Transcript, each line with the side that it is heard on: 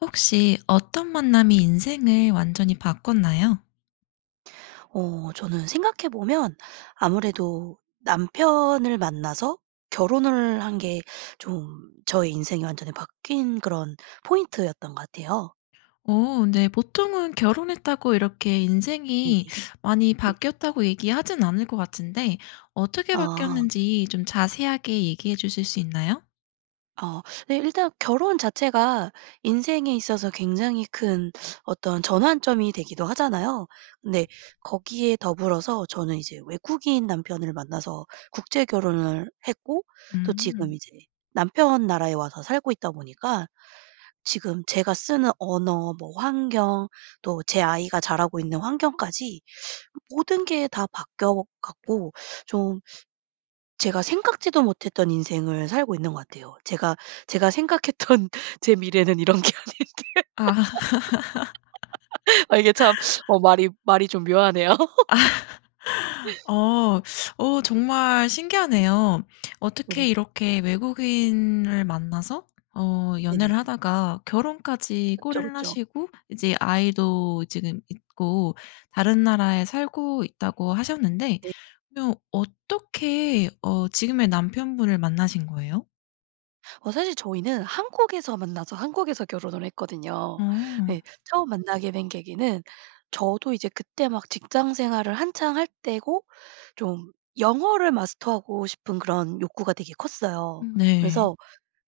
left: 혹시 어떤 만남이 인생을 완전히 바꿨나요?
right: 어 저는 생각해보면 아무래도 남편을 만나서 결혼을 한 게 좀 저의 인생이 완전히 바뀐 그런 포인트였던 것 같아요.
left: 어 네. 보통은 결혼했다고 이렇게
right: 네.
left: 인생이 많이
right: 네.
left: 바뀌었다고 얘기하진 않을 것 같은데 어떻게
right: 아.
left: 바뀌었는지 좀 자세하게 얘기해 주실 수 있나요?
right: 아 네 일단 결혼 자체가 인생에 있어서 굉장히 큰 어떤 전환점이 되기도 하잖아요. 근데 거기에 더불어서 저는 이제 외국인 남편을 만나서 국제 결혼을 했고 또 지금
left: 음.
right: 이제 남편 나라에 와서 살고 있다 보니까 지금 제가 쓰는 언어 뭐 환경 또 제 아이가 자라고 있는 환경까지 모든 게 다 바뀌어 갖고 좀 제가 생각지도 못했던 인생을 살고 있는 것 같아요. 제가 제가 생각했던 제 미래는 이런 게 아닌데.
left: 아.
right: 아 이게 참 어 말이 말이 좀 묘하네요.
left: 아 어. 어 정말 신기하네요.
right: 어네.
left: 어떻게 이렇게 외국인을 만나서 어 연애를
right: 네네.
left: 하다가 결혼까지
right: 그쵸
left: 골인을
right: 그쵸.
left: 하시고 이제 아이도 지금 있고 다른 나라에 살고 있다고 하셨는데
right: 네.
left: 그러면 어떻게 어 지금의 남편분을 만나신 거예요?
right: 어 사실 저희는 한국에서 만나서 한국에서 결혼을 했거든요.
left: 음.
right: 네 처음 만나게 된 계기는 저도 이제 그때 막 직장 생활을 한창 할 때고 좀 영어를 마스터하고 싶은 그런 욕구가 되게 컸어요.
left: 음. 네.
right: 그래서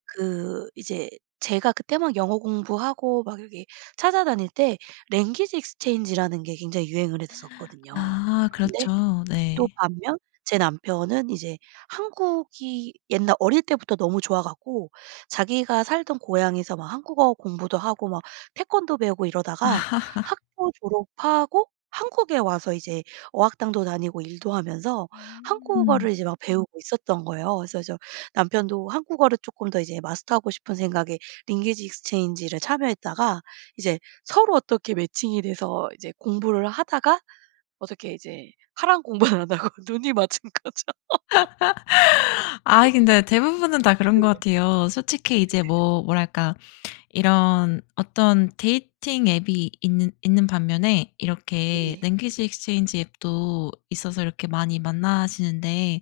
right: 그 이제 제가 그때 막 영어 공부하고 막 이렇게 찾아다닐 때 랭귀지 익스체인지 라는 게 굉장히 유행을 했었거든요.
left: 아.
right: 근데
left: 그렇죠.
right: 또
left: 네.
right: 반면 제 남편은 이제 한국이 옛날 어릴 때부터 너무 좋아 갖고 자기가 살던 고향에서 막 한국어 공부도 하고 막 태권도 배우고 이러다가 학교 졸업하고 한국에 와서 이제 어학당도 다니고 일도 하면서
left: 음.
right: 한국어를 이제 막 배우고 있었던 거예요. 그래서 저 남편도 한국어를 쪼끔 더 이제 마스터하고 싶은 생각에 랭귀지 익스체인지를 참여했다가 이제 서로 어떻게 매칭이 돼서 이제 공부를 하다가 어떻게 이제 하라는 공부는 안 하고 눈이 맞은 거죠.
left: 아이 근데 대부분은 다 그런 것
right: 네.
left: 같아요. 솔직히 이제
right: 네네.
left: 뭐 뭐랄까 이런 어떤 데이팅 앱이 있는 있는 반면에 이렇게
right: 네.
left: 랭귀지 익스체인지 앱도 있어서 이렇게 많이 만나시는데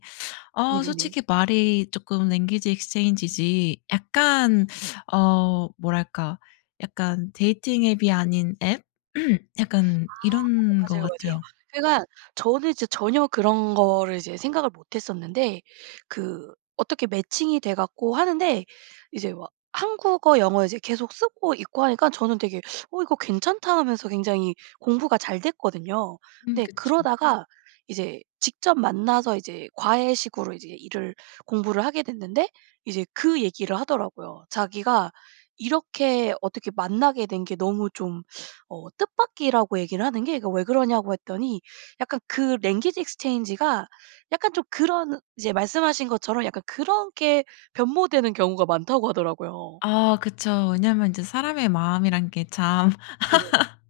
left: 어
right: 네네네.
left: 솔직히 말이 쪼끔 랭귀지 익스체인지 지 약간 어 뭐랄까 약간 데이팅 앱이 아닌 앱 약간
right: 아.
left: 이런
right: 맞아.
left: 것
right: 맞아요, 맞아요.
left: 같아요.
right: 제가 저는 이제 전혀 그런 거를 이제 생각을 못 했었는데 그 어떻게 매칭이 돼 갖고 하는데 이제 막 한국어, 영어 이제 계속 쓰고 있고 하니까 저는 되게 '어 이거 괜찮다.' 하면서 굉장히 공부가 잘 됐거든요.
left: 음.
right: 근데
left: 그쵸.
right: 그러다가 이제 직접 만나서 이제 과외식으로 이제 일을 공부를 하게 됐는데 이제 그 얘기를 하더라고요. 자기가 이렇게 어떻게 만나게 된 게 너무 좀 어 뜻밖이라고 얘기를 하는 게 그 왜 그러냐고 했더니 약간 그 랭귀지 익스체인지가 약간 좀 그런 이제 말씀하신 것처럼 약간 그렇게 변모되는 경우가 많다고 하더라고요.
left: 아. 그쵸. 왜냐하면 이제
right: 네.
left: 사람의 마음이란 게 참
right: 네네네.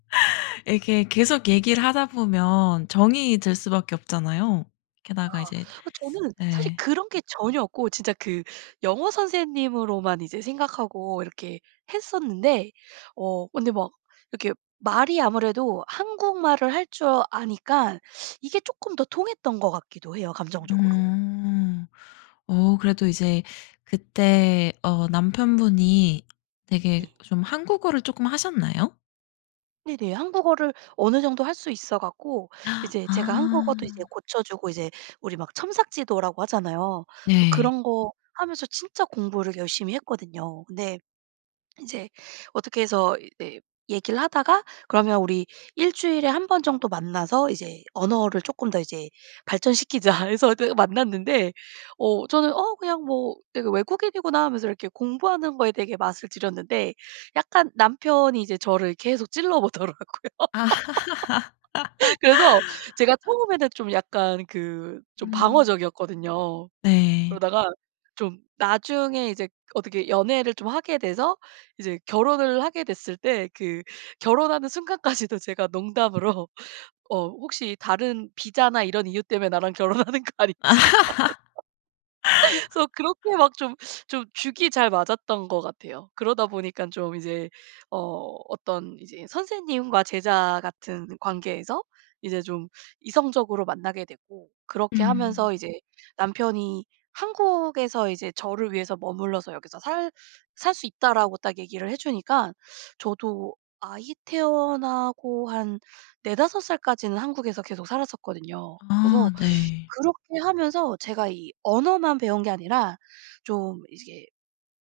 left: 이렇게 계속 얘기를 하다 보면 정이
right: 네.
left: 들 수밖에 없잖아요. 게다가
right: 아.
left: 이제
right: 그 저는 사실
left: 예.
right: 그런 게 전혀 없고 진짜 그 영어 선생님으로만 이제 생각하고 이렇게 했었는데 어 근데 막 이렇게 말이 아무래도 한국말을 할 줄 아니까 이게 쪼끔 더 통했던 것 같기도 해요 감정적으로.
left: 음. 어 그래도 이제
right: 네.
left: 그때 어 남편분이 되게
right: 네.
left: 좀 한국어를 쪼끔 하셨나요?
right: 네네. 한국어를 어느 정도 할 수 있어 갖고, 이제 제가 한국어도 이제
left: 아.
right: 고쳐 주고 이제 우리 막 첨삭지도라고 하잖아요. 그래서
left: 네.
right: 그런 거 하면서 진짜 공부를 열심히 했거든요. 근데 인제 어떻게 해서 이 네 얘기를 하다가 그러면 우리 1 주일에 1 번 정도 만나서 이제 언어를 조금 더 이제 발전시키자 해서 어떻게 만났는데 어 저는 어 그냥 뭐 되게 '외국인이구나.' 하면서 이렇게 공부하는 거에 되게 맛을 들였는데 약간 남편이 이제 저를 계속 찔러 보더라고요. 그래서 제가 처음에는 좀 약간 그 좀
left: 음.
right: 방어적이었거든요.
left: 네.
right: 그러다가 좀 나중에 이제 어떻게 연애를 좀 하게 돼서 이제 결혼을 하게 됐을 때 그 결혼하는 순간까지도 제가 농담으로 어 "혹시 다른 비자나 이런 이유 때문에 나랑 결혼하는 거 아니지?" 하면서 "그래서 그렇게 막 좀 좀 죽이 잘 맞았던 거 같아요. 그러다 보니까 좀 이제 어 어떤 이제 선생님과 제자 같은 관계에서 이제 좀 이성적으로 만나게 되고 그렇게
left: 음.
right: 하면서 이제 남편이 한국에서 이제 저를 위해서 "머물러서 여기서 살 살 수 있다."라고 딱 얘기를 해주니까 저도 아이 태어나고 한 4-5 살까지는 한국에서 계속 살았었거든요. 그래서
left: 아. 네.
right: 그렇게 하면서 제가 이 언어만 배운 게 아니라 좀 이게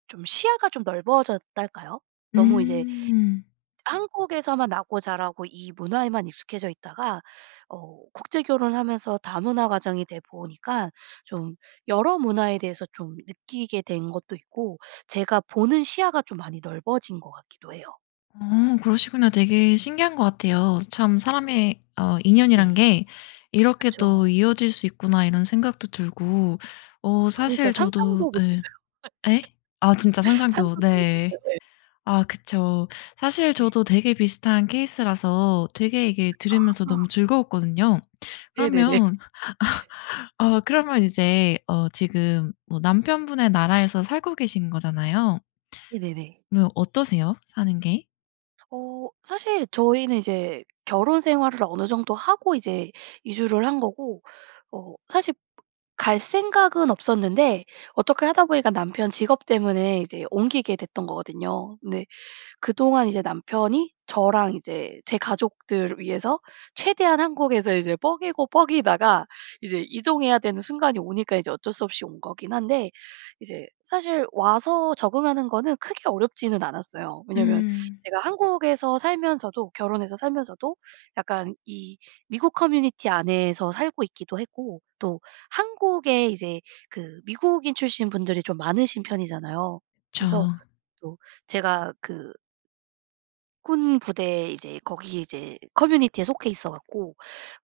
right: 좀 시야가 좀 넓어졌달까요? 너무 이제
left: 음.
right: 한국에서만 나고 자라고 이 문화에만 익숙해져 있다가 어 국제 결혼을 하면서 다문화 가정이 돼보니까 좀 여러 문화에 대해서 좀 느끼게 된 것도 있고 제가 보는 시야가 좀 많이 넓어진 거 같기도 해요.
left: 어. 그러시구나. 되게 신기한 거 같아요. '참 사람의 어 인연이라는
right: 네.
left: 게 이렇게 또
right: 그쵸.
left: 이어질 수 있구나.' 이런 생각도 들고 어
right: 저는 진짜
left: 사실 저도
right: 상상도
left: 예.
right: 못했어요.
left: 예? 아 진짜 상상도
right: 상상도
left: 네.
right: 못했어요. 예.
left: 아 그쵸. 사실
right: 네.
left: 저도 되게 비슷한 케이스라서 되게 이게 들으면서 너무
right: 아하.
left: 즐거웠거든요.
right: 네네네.
left: 그러면 아. 그러면 이제 어 지금 뭐 남편분의 나라에서 살고 계신 거잖아요.
right: 네네네.
left: 뭐 어떠세요 사는 게?
right: 어. 사실 저희는 이제 결혼 생활을 어느 정도 하고 이제 이주를 한 거고 어 사실 갈 생각은 없었는데 어떻게 하다 보니까 남편 직업 때문에 이제 옮기게 됐던 거거든요. 근데 그동안 이제 남편이 저랑 이제 제 가족들을 위해서 최대한 한국에서 이제 뻐기고 뻐기다가 이제 이동해야 되는 순간이 오니까 이제 어쩔 수 없이 온 거긴 한데 이제 사실 와서 적응하는 거는 크게 어렵지는 않았어요. 왜냐하면
left: 음.
right: 제가 한국에서 살면서도 결혼해서 살면서도 약간 이 미국 커뮤니티 안에서 살고 있기도 했고 또 한국에 이제 그 미국인 출신 분들이 좀 많으신 편이잖아요.
left: 그쵸.
right: 그래서 또 제가 그 군부대 이제 거기 이제 커뮤니티에 속해 있어 갖고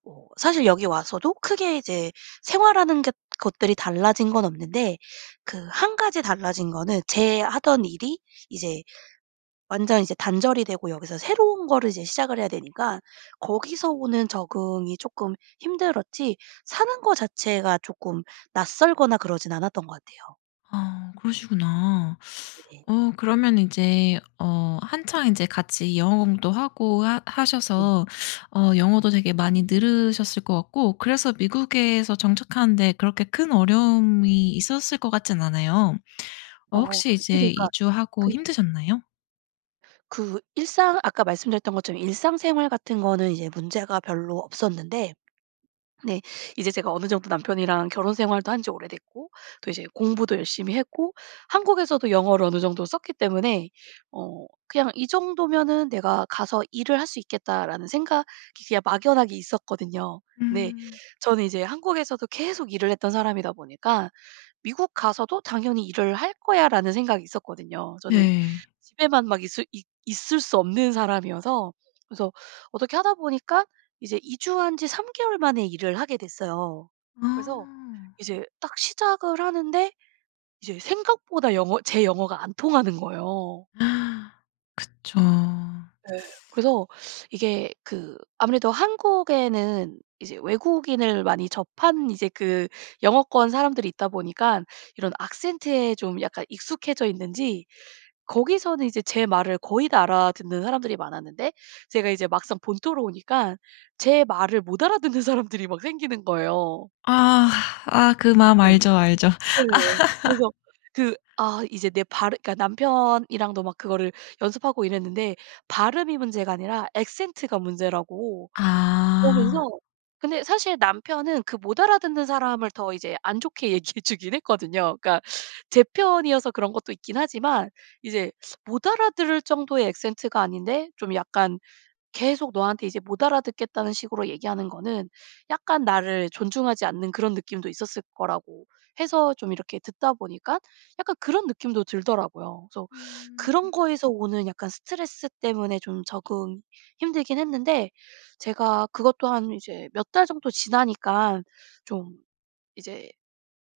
right: 뭐 사실 여기 와서도 크게 이제 생활하는 것 것들이 달라진 건 없는데 그 1 가지 달라진 거는 제 하던 일이 이제 완전 이제 단절이 되고 여기서 새로운 거를 이제 시작을 해야 되니까 거기서 오는 적응이 쪼끔 힘들었지 사는 거 자체가 쪼끔 낯설거나 그러진 않았던 것 같아요.
left: 아 그러시구나.
right: 네네.
left: 어 그러면 이제 어 한창 인제 같이 영어 공부도 하고 하
right: 음.
left: 하셔서 어 영어도 되게 많이 늘으셨을 것 같고 그래서 미국에서 정착하는 데 그렇게 큰 어려움이 있었을 것 같진 않아요. 어
right: 어
left: 혹시
right: 이게
left: 이제
right: 그니까
left: 이주하고
right: 그냥
left: 힘드셨나요?
right: 그 일상 아까 말씀드렸던 것처럼 일상생활 같은 거는 이제 문제가 별로 없었는데 네 이제 제가 어느 정도 남편이랑 결혼생활도 한 지 오래됐고 또 이제 공부도 열심히 했고 한국에서도 영어를 어느 정도 썼기 때문에 어 그냥 '이 정도면은 내가 가서 일을 할 수 있겠다.'라는 생각이 그냥 막연하게 있었거든요. 네.
left: 음.
right: 저는 이제 한국에서도 계속 일을 했던 사람이다 보니까 '미국 가서도 당연히 일을 할 거야.'라는 생각이 있었거든요. 저는
left: 네.
right: 집에만 막 있을 있 있을 수 없는 사람이어서. 그래서 어떻게 하다 보니까 이제 이주한 지 3 개월 만에 일을 하게 됐어요. 그래서
left: 아.
right: 이제 딱 시작을 하는데 이제 생각보다 영어 제 영어가 안 통하는 거예요.
left: 그쵸.
right: 네. 그래서 이게 그 아무래도 한국에는 이제 외국인을 많이 접한 이제 그 영어권 사람들이 있다 보니깐 이런 악센트에 좀 약간 익숙해져 있는지 거기서는 이제 제 말을 거의 다 알아듣는 사람들이 많았는데 제가 이제 막상 본토로 오니까 제 말을 못 알아듣는 사람들이 막 생기는 거예요.
left: 아. 아 그 마음
right: 네.
left: 알죠. 알죠.
right: 네. 그래서 그 아 이제 내 발음 그러니까 남편이랑도 막 그거를 연습하고 이랬는데 발음이 문제가 아니라 악센트가 문제라고 그러면서
left: 아.
right: 근데 사실 남편은 그 못 알아듣는 사람을 더 이제 안 좋게 얘기해 주긴 했거든요. 그러니까 제 편이어서 그런 것도 있긴 하지만 이제 못 알아들을 정도의 악센트가 아닌데 좀 약간 계속 너한테 이제 못 알아듣겠다는 식으로 얘기 하는거는 약간 나를 존중하지 않는 그런 느낌도 있었을 거라고 해서 좀 이렇게 듣다 보니까 약간 그런 느낌도 들더라구요. 그래서
left: 음.
right: 그런 거에서 오는 약간 스트레스 때문에 좀 적응이 힘들긴 했는데 제가 그것도 한 이제 몇 달 정도 지나니까 좀 이제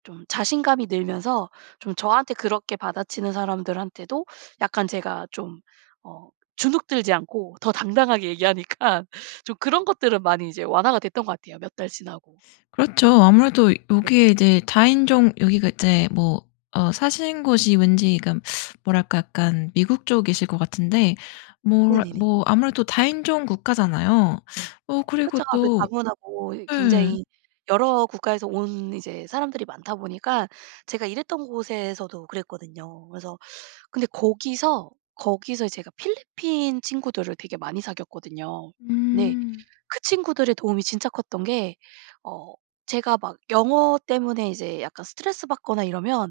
right: 좀 자신감이 늘면서 좀 저한테 그렇게 받아치는 사람들한테도 약간 제가 좀 어 주눅 들지 않고 더 당당하게 얘기하니까 좀 그런 것들은 많이 이제 완화가 됐던 것 같아요. 몇 달 지나고.
left: 그렇죠. 아무래도
right: 네.
left: 여기에 이제 다인종 여기가 이제 뭐 어 사시는 곳이 왠지 그 뭐랄까 약간 미국 쪽이실 것 같은데 뭐
right: 네네네.
left: 뭐 아무래도 다인종 국가잖아요. 어 그리고
right: 그렇죠. 아무래도
left: 또
right: 다문화고 이
left: 예.
right: 굉장히 여러 국가에서 온 이제 사람들이 많다 보니까 제가 일했던 곳에서도 그랬거든요. 그래서 근데 거기서, 거기서 제가 필리핀 친구들을 되게 많이 사귀었거든요. 네.
left: 응.
right: 그 친구들의 도움이 진짜 컸던 게 어 제가 막 영어 때문에 이제 약간 스트레스 받거나 이러면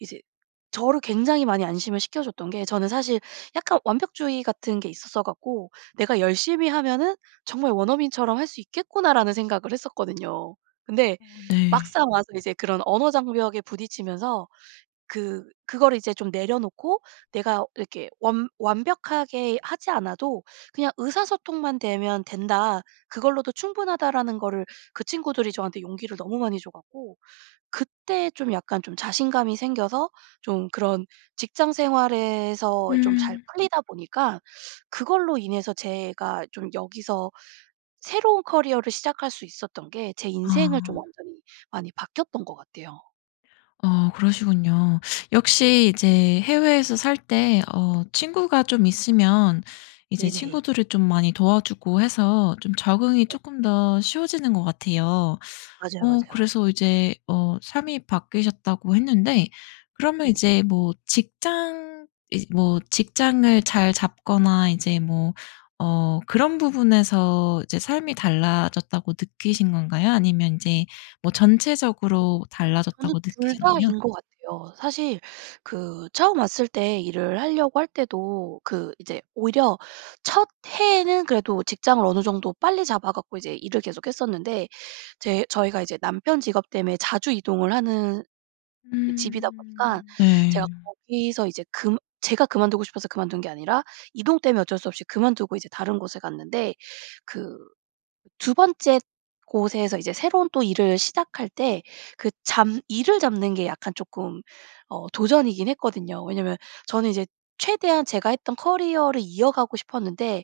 right: 이제 저를 굉장히 많이 안심을 시켜줬던 게 저는 사실 약간 완벽주의 같은 게 있었어 갖고 '내가 열심히 하면은 정말 원어민처럼 할 수 있겠구나.'라는 생각을 했었거든요. 근데
left: 어 네.
right: 막상 와서 이제 그런 언어 장벽에 부딪히면서 그 그거를 이제 좀 내려놓고 '내가 이렇게 완 완벽하게 하지 않아도 그냥 의사소통만 되면 된다. 그걸로도 충분하다.'라는 거를 그 친구들이 저한테 용기를 너무 많이 줘 갖고 그때 좀 약간 좀 자신감이 생겨서 좀 그런 직장생활에서 좀 잘
left: 음.
right: 풀리다 보니까 그걸로 인해서 제가 좀 여기서 새로운 커리어를 시작할 수 있었던 게 제 인생을 좀
left: 아.
right: 완전히 많이 바뀌었던 것 같아요.
left: 아 그러시군요.
right: 네.
left: 역시 이제 해외에서 살 때 어 친구가 좀 있으면 이제
right: 네네.
left: 친구들이 좀 많이 도와주고 해서 좀
right: 그죠.
left: 적응이
right: 네.
left: 쪼끔 더 쉬워지는 것 같아요.
right: 맞아요,
left: 어
right: 맞아요.
left: 그래서 이제 어 삶이 바뀌셨다고 했는데 그러면
right: 네.
left: 이제 뭐 직장 이제 뭐 직장을 잘 잡거나 이제 뭐 어 그런 부분에서 이제 '삶이 달라졌다.'고 느끼신 건가요? 아니면 인제 뭐
right: 음.
left: 전체적으로
right: 저는
left: 달라졌다고
right: 2
left: 느끼셨나요?
right: 다인 것 같아요. 사실 그 처음 왔을 때 일을 하려고 할 때도 그 이제 오히려 첫 해에는 그래도 직장을 어느 정도 빨리 잡아 갖고 이제 일을 계속 했었는데 제 저희가 이제 남편 직업 때문에 자주 이동을 하는 이 집이다 보니까
left: 음
right: 제가
left: 네.
right: 거기서 이제 금 제가 그만두고 싶어서 그만둔 게 아니라 이동 때문에 어쩔 수 없이 그만두고 이제 다른 곳에 갔는데 그 2 번째 곳에서 이제 새로운 또 일을 시작할 때 그 잡 일을 잡는 게 약간 쪼끔 어 도전이긴 했거든요. 왜냐하면 저는 이제 최대한 제가 했던 커리어를 이어가고 싶었는데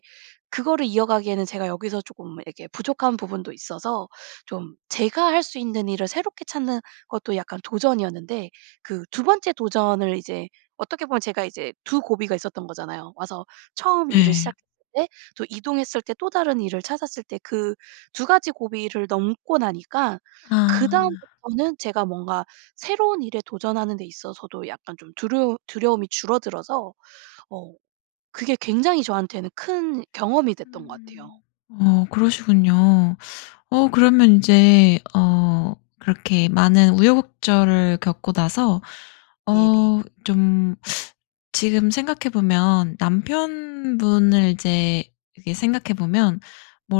right: 그거를 이어가기에는 제가 여기서 쪼끔 이렇게 부족한 부분도 있어서 좀 제가 할 수 있는 일을 새롭게 찾는 것도 약간 도전이었는데 그 2 번째 도전을 이제 어떻게 보면 제가 이제 2 고비가 있었던 거잖아요. 와서 처음 일을
left: 예.
right: 시작 때 또 이동했을 때 또 다른 일을 찾았을 때 그 2 가지 고비를 넘고 나니까
left: 아.
right: 그다음부터는 제가 뭔가 새로운 일에 도전하는 데 있어서도 약간 좀 두루움 두려움이 줄어들어서 어 그게 굉장히 저한테는 큰 경험이 됐던 것 같아요.
left: 음. 어 그러시군요. 어 그러면 인제 어 그렇게 많은 우여곡절을 겪고 나서
right: 네네.
left: 어 좀 지금 생각해 보면 남편분을 이제 이렇게 생각해 보면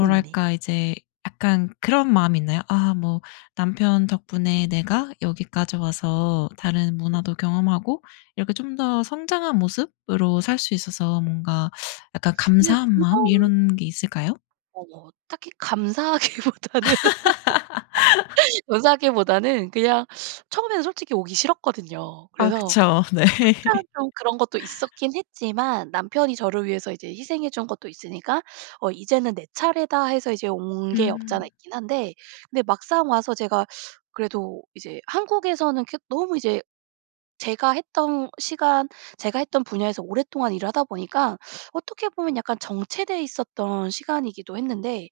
right: 네네네.
left: 이제 약간 그런 마음이 있나요? 아 뭐 남편 덕분에 내가 여기까지 와서 다른 문화도 경험하고 이렇게 좀 더 성장한 모습으로 살 수 있어서 뭔가 약간
right: 네.
left: 감사한 마음
right: 그런
left: 이런 게 있을까요?
right: 어 뭐 딱히 감사하기보다는 감사하기보다는 그냥 처음에는 솔직히 오기 싫었거든요.
left: 아
right: 그래서
left: 그쵸. 네.
right: 약간 좀 그런 것도 있었긴 했지만 남편이 저를 위해서 이제 희생해 준 것도 있으니까 '어 이제는 내 차례다.' 해서 이제 온 게 없지 않아
left: 음.
right: 있긴 한데 근데 막상 와서 제가 그래도 이제 한국에서는 그 너무 이제 제가 했던 시간 제가 했던 분야에서 오랫동안 일을 하다 보니까 어떻게 보면 약간 정체돼 있었던 시간이기도 했는데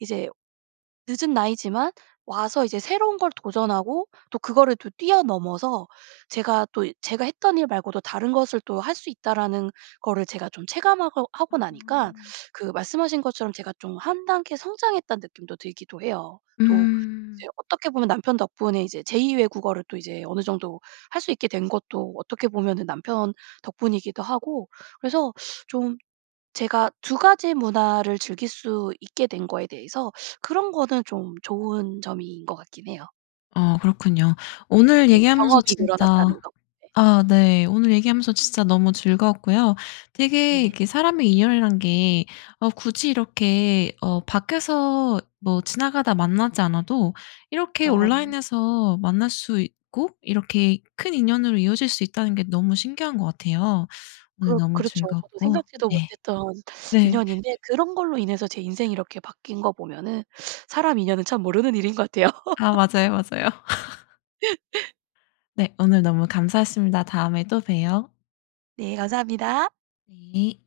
right: 이제 늦은 나이지만 와서 이제 새로운 걸 도전하고 또 그거를 또 뛰어넘어서 제가 또 제가 했던 일 말고도 '다른 것을 또 할 수 있다.'라는 거를 제가 좀 체감하고 하고 나니까
left: 아.
right: 그 말씀하신 것처럼 제가 좀 1 단계 성장했다는 느낌도 들기도 해요. 또
left: 음.
right: 이제 어떻게 보면 남편 덕분에 이제 제2 외국어를 또 이제 어느 정도 할 수 있게 된 것도 어떻게 보면은 남편 덕분이기도 하고 그래서 좀 제가 2 가지 문화를 즐길 수 있게 된 거에 대해서 그런 거는 좀 좋은 점인 것 같긴 해요.
left: 어 그렇군요. 오늘
right: 네.
left: 얘기하면서
right: 경험이 늘어났다는
left: 진짜
right: 거. 네.
left: 아 네 오늘 얘기하면서 진짜 너무 즐거웠고요. 되게
right: 네네.
left: 이렇게 사람의 인연이란 게 어 굳이 이렇게 어 밖에서 뭐 지나가다 만나지 않아도 이렇게
right: 아 네.
left: 온라인에서 만날 수 있고 이렇게 큰 인연으로 이어질 수 있다는 게 너무 신기한 것 같아요. 오늘
right: 그렇
left: 너무
right: 그렇죠. 저도
left: 즐거웠고
right: 생각지도
left: 네.
right: 못했던
left: 네.
right: 인연인데 그런 걸로 인해서 제 인생이 이렇게 바뀐 거 보면은 사람 인연은 참 모르는 일인 것 같아요.
left: 아 맞아요, 맞아요. 네. 오늘 너무 감사했습니다. 다음에 또 봬요.
right: 네. 감사합니다.
left: 네.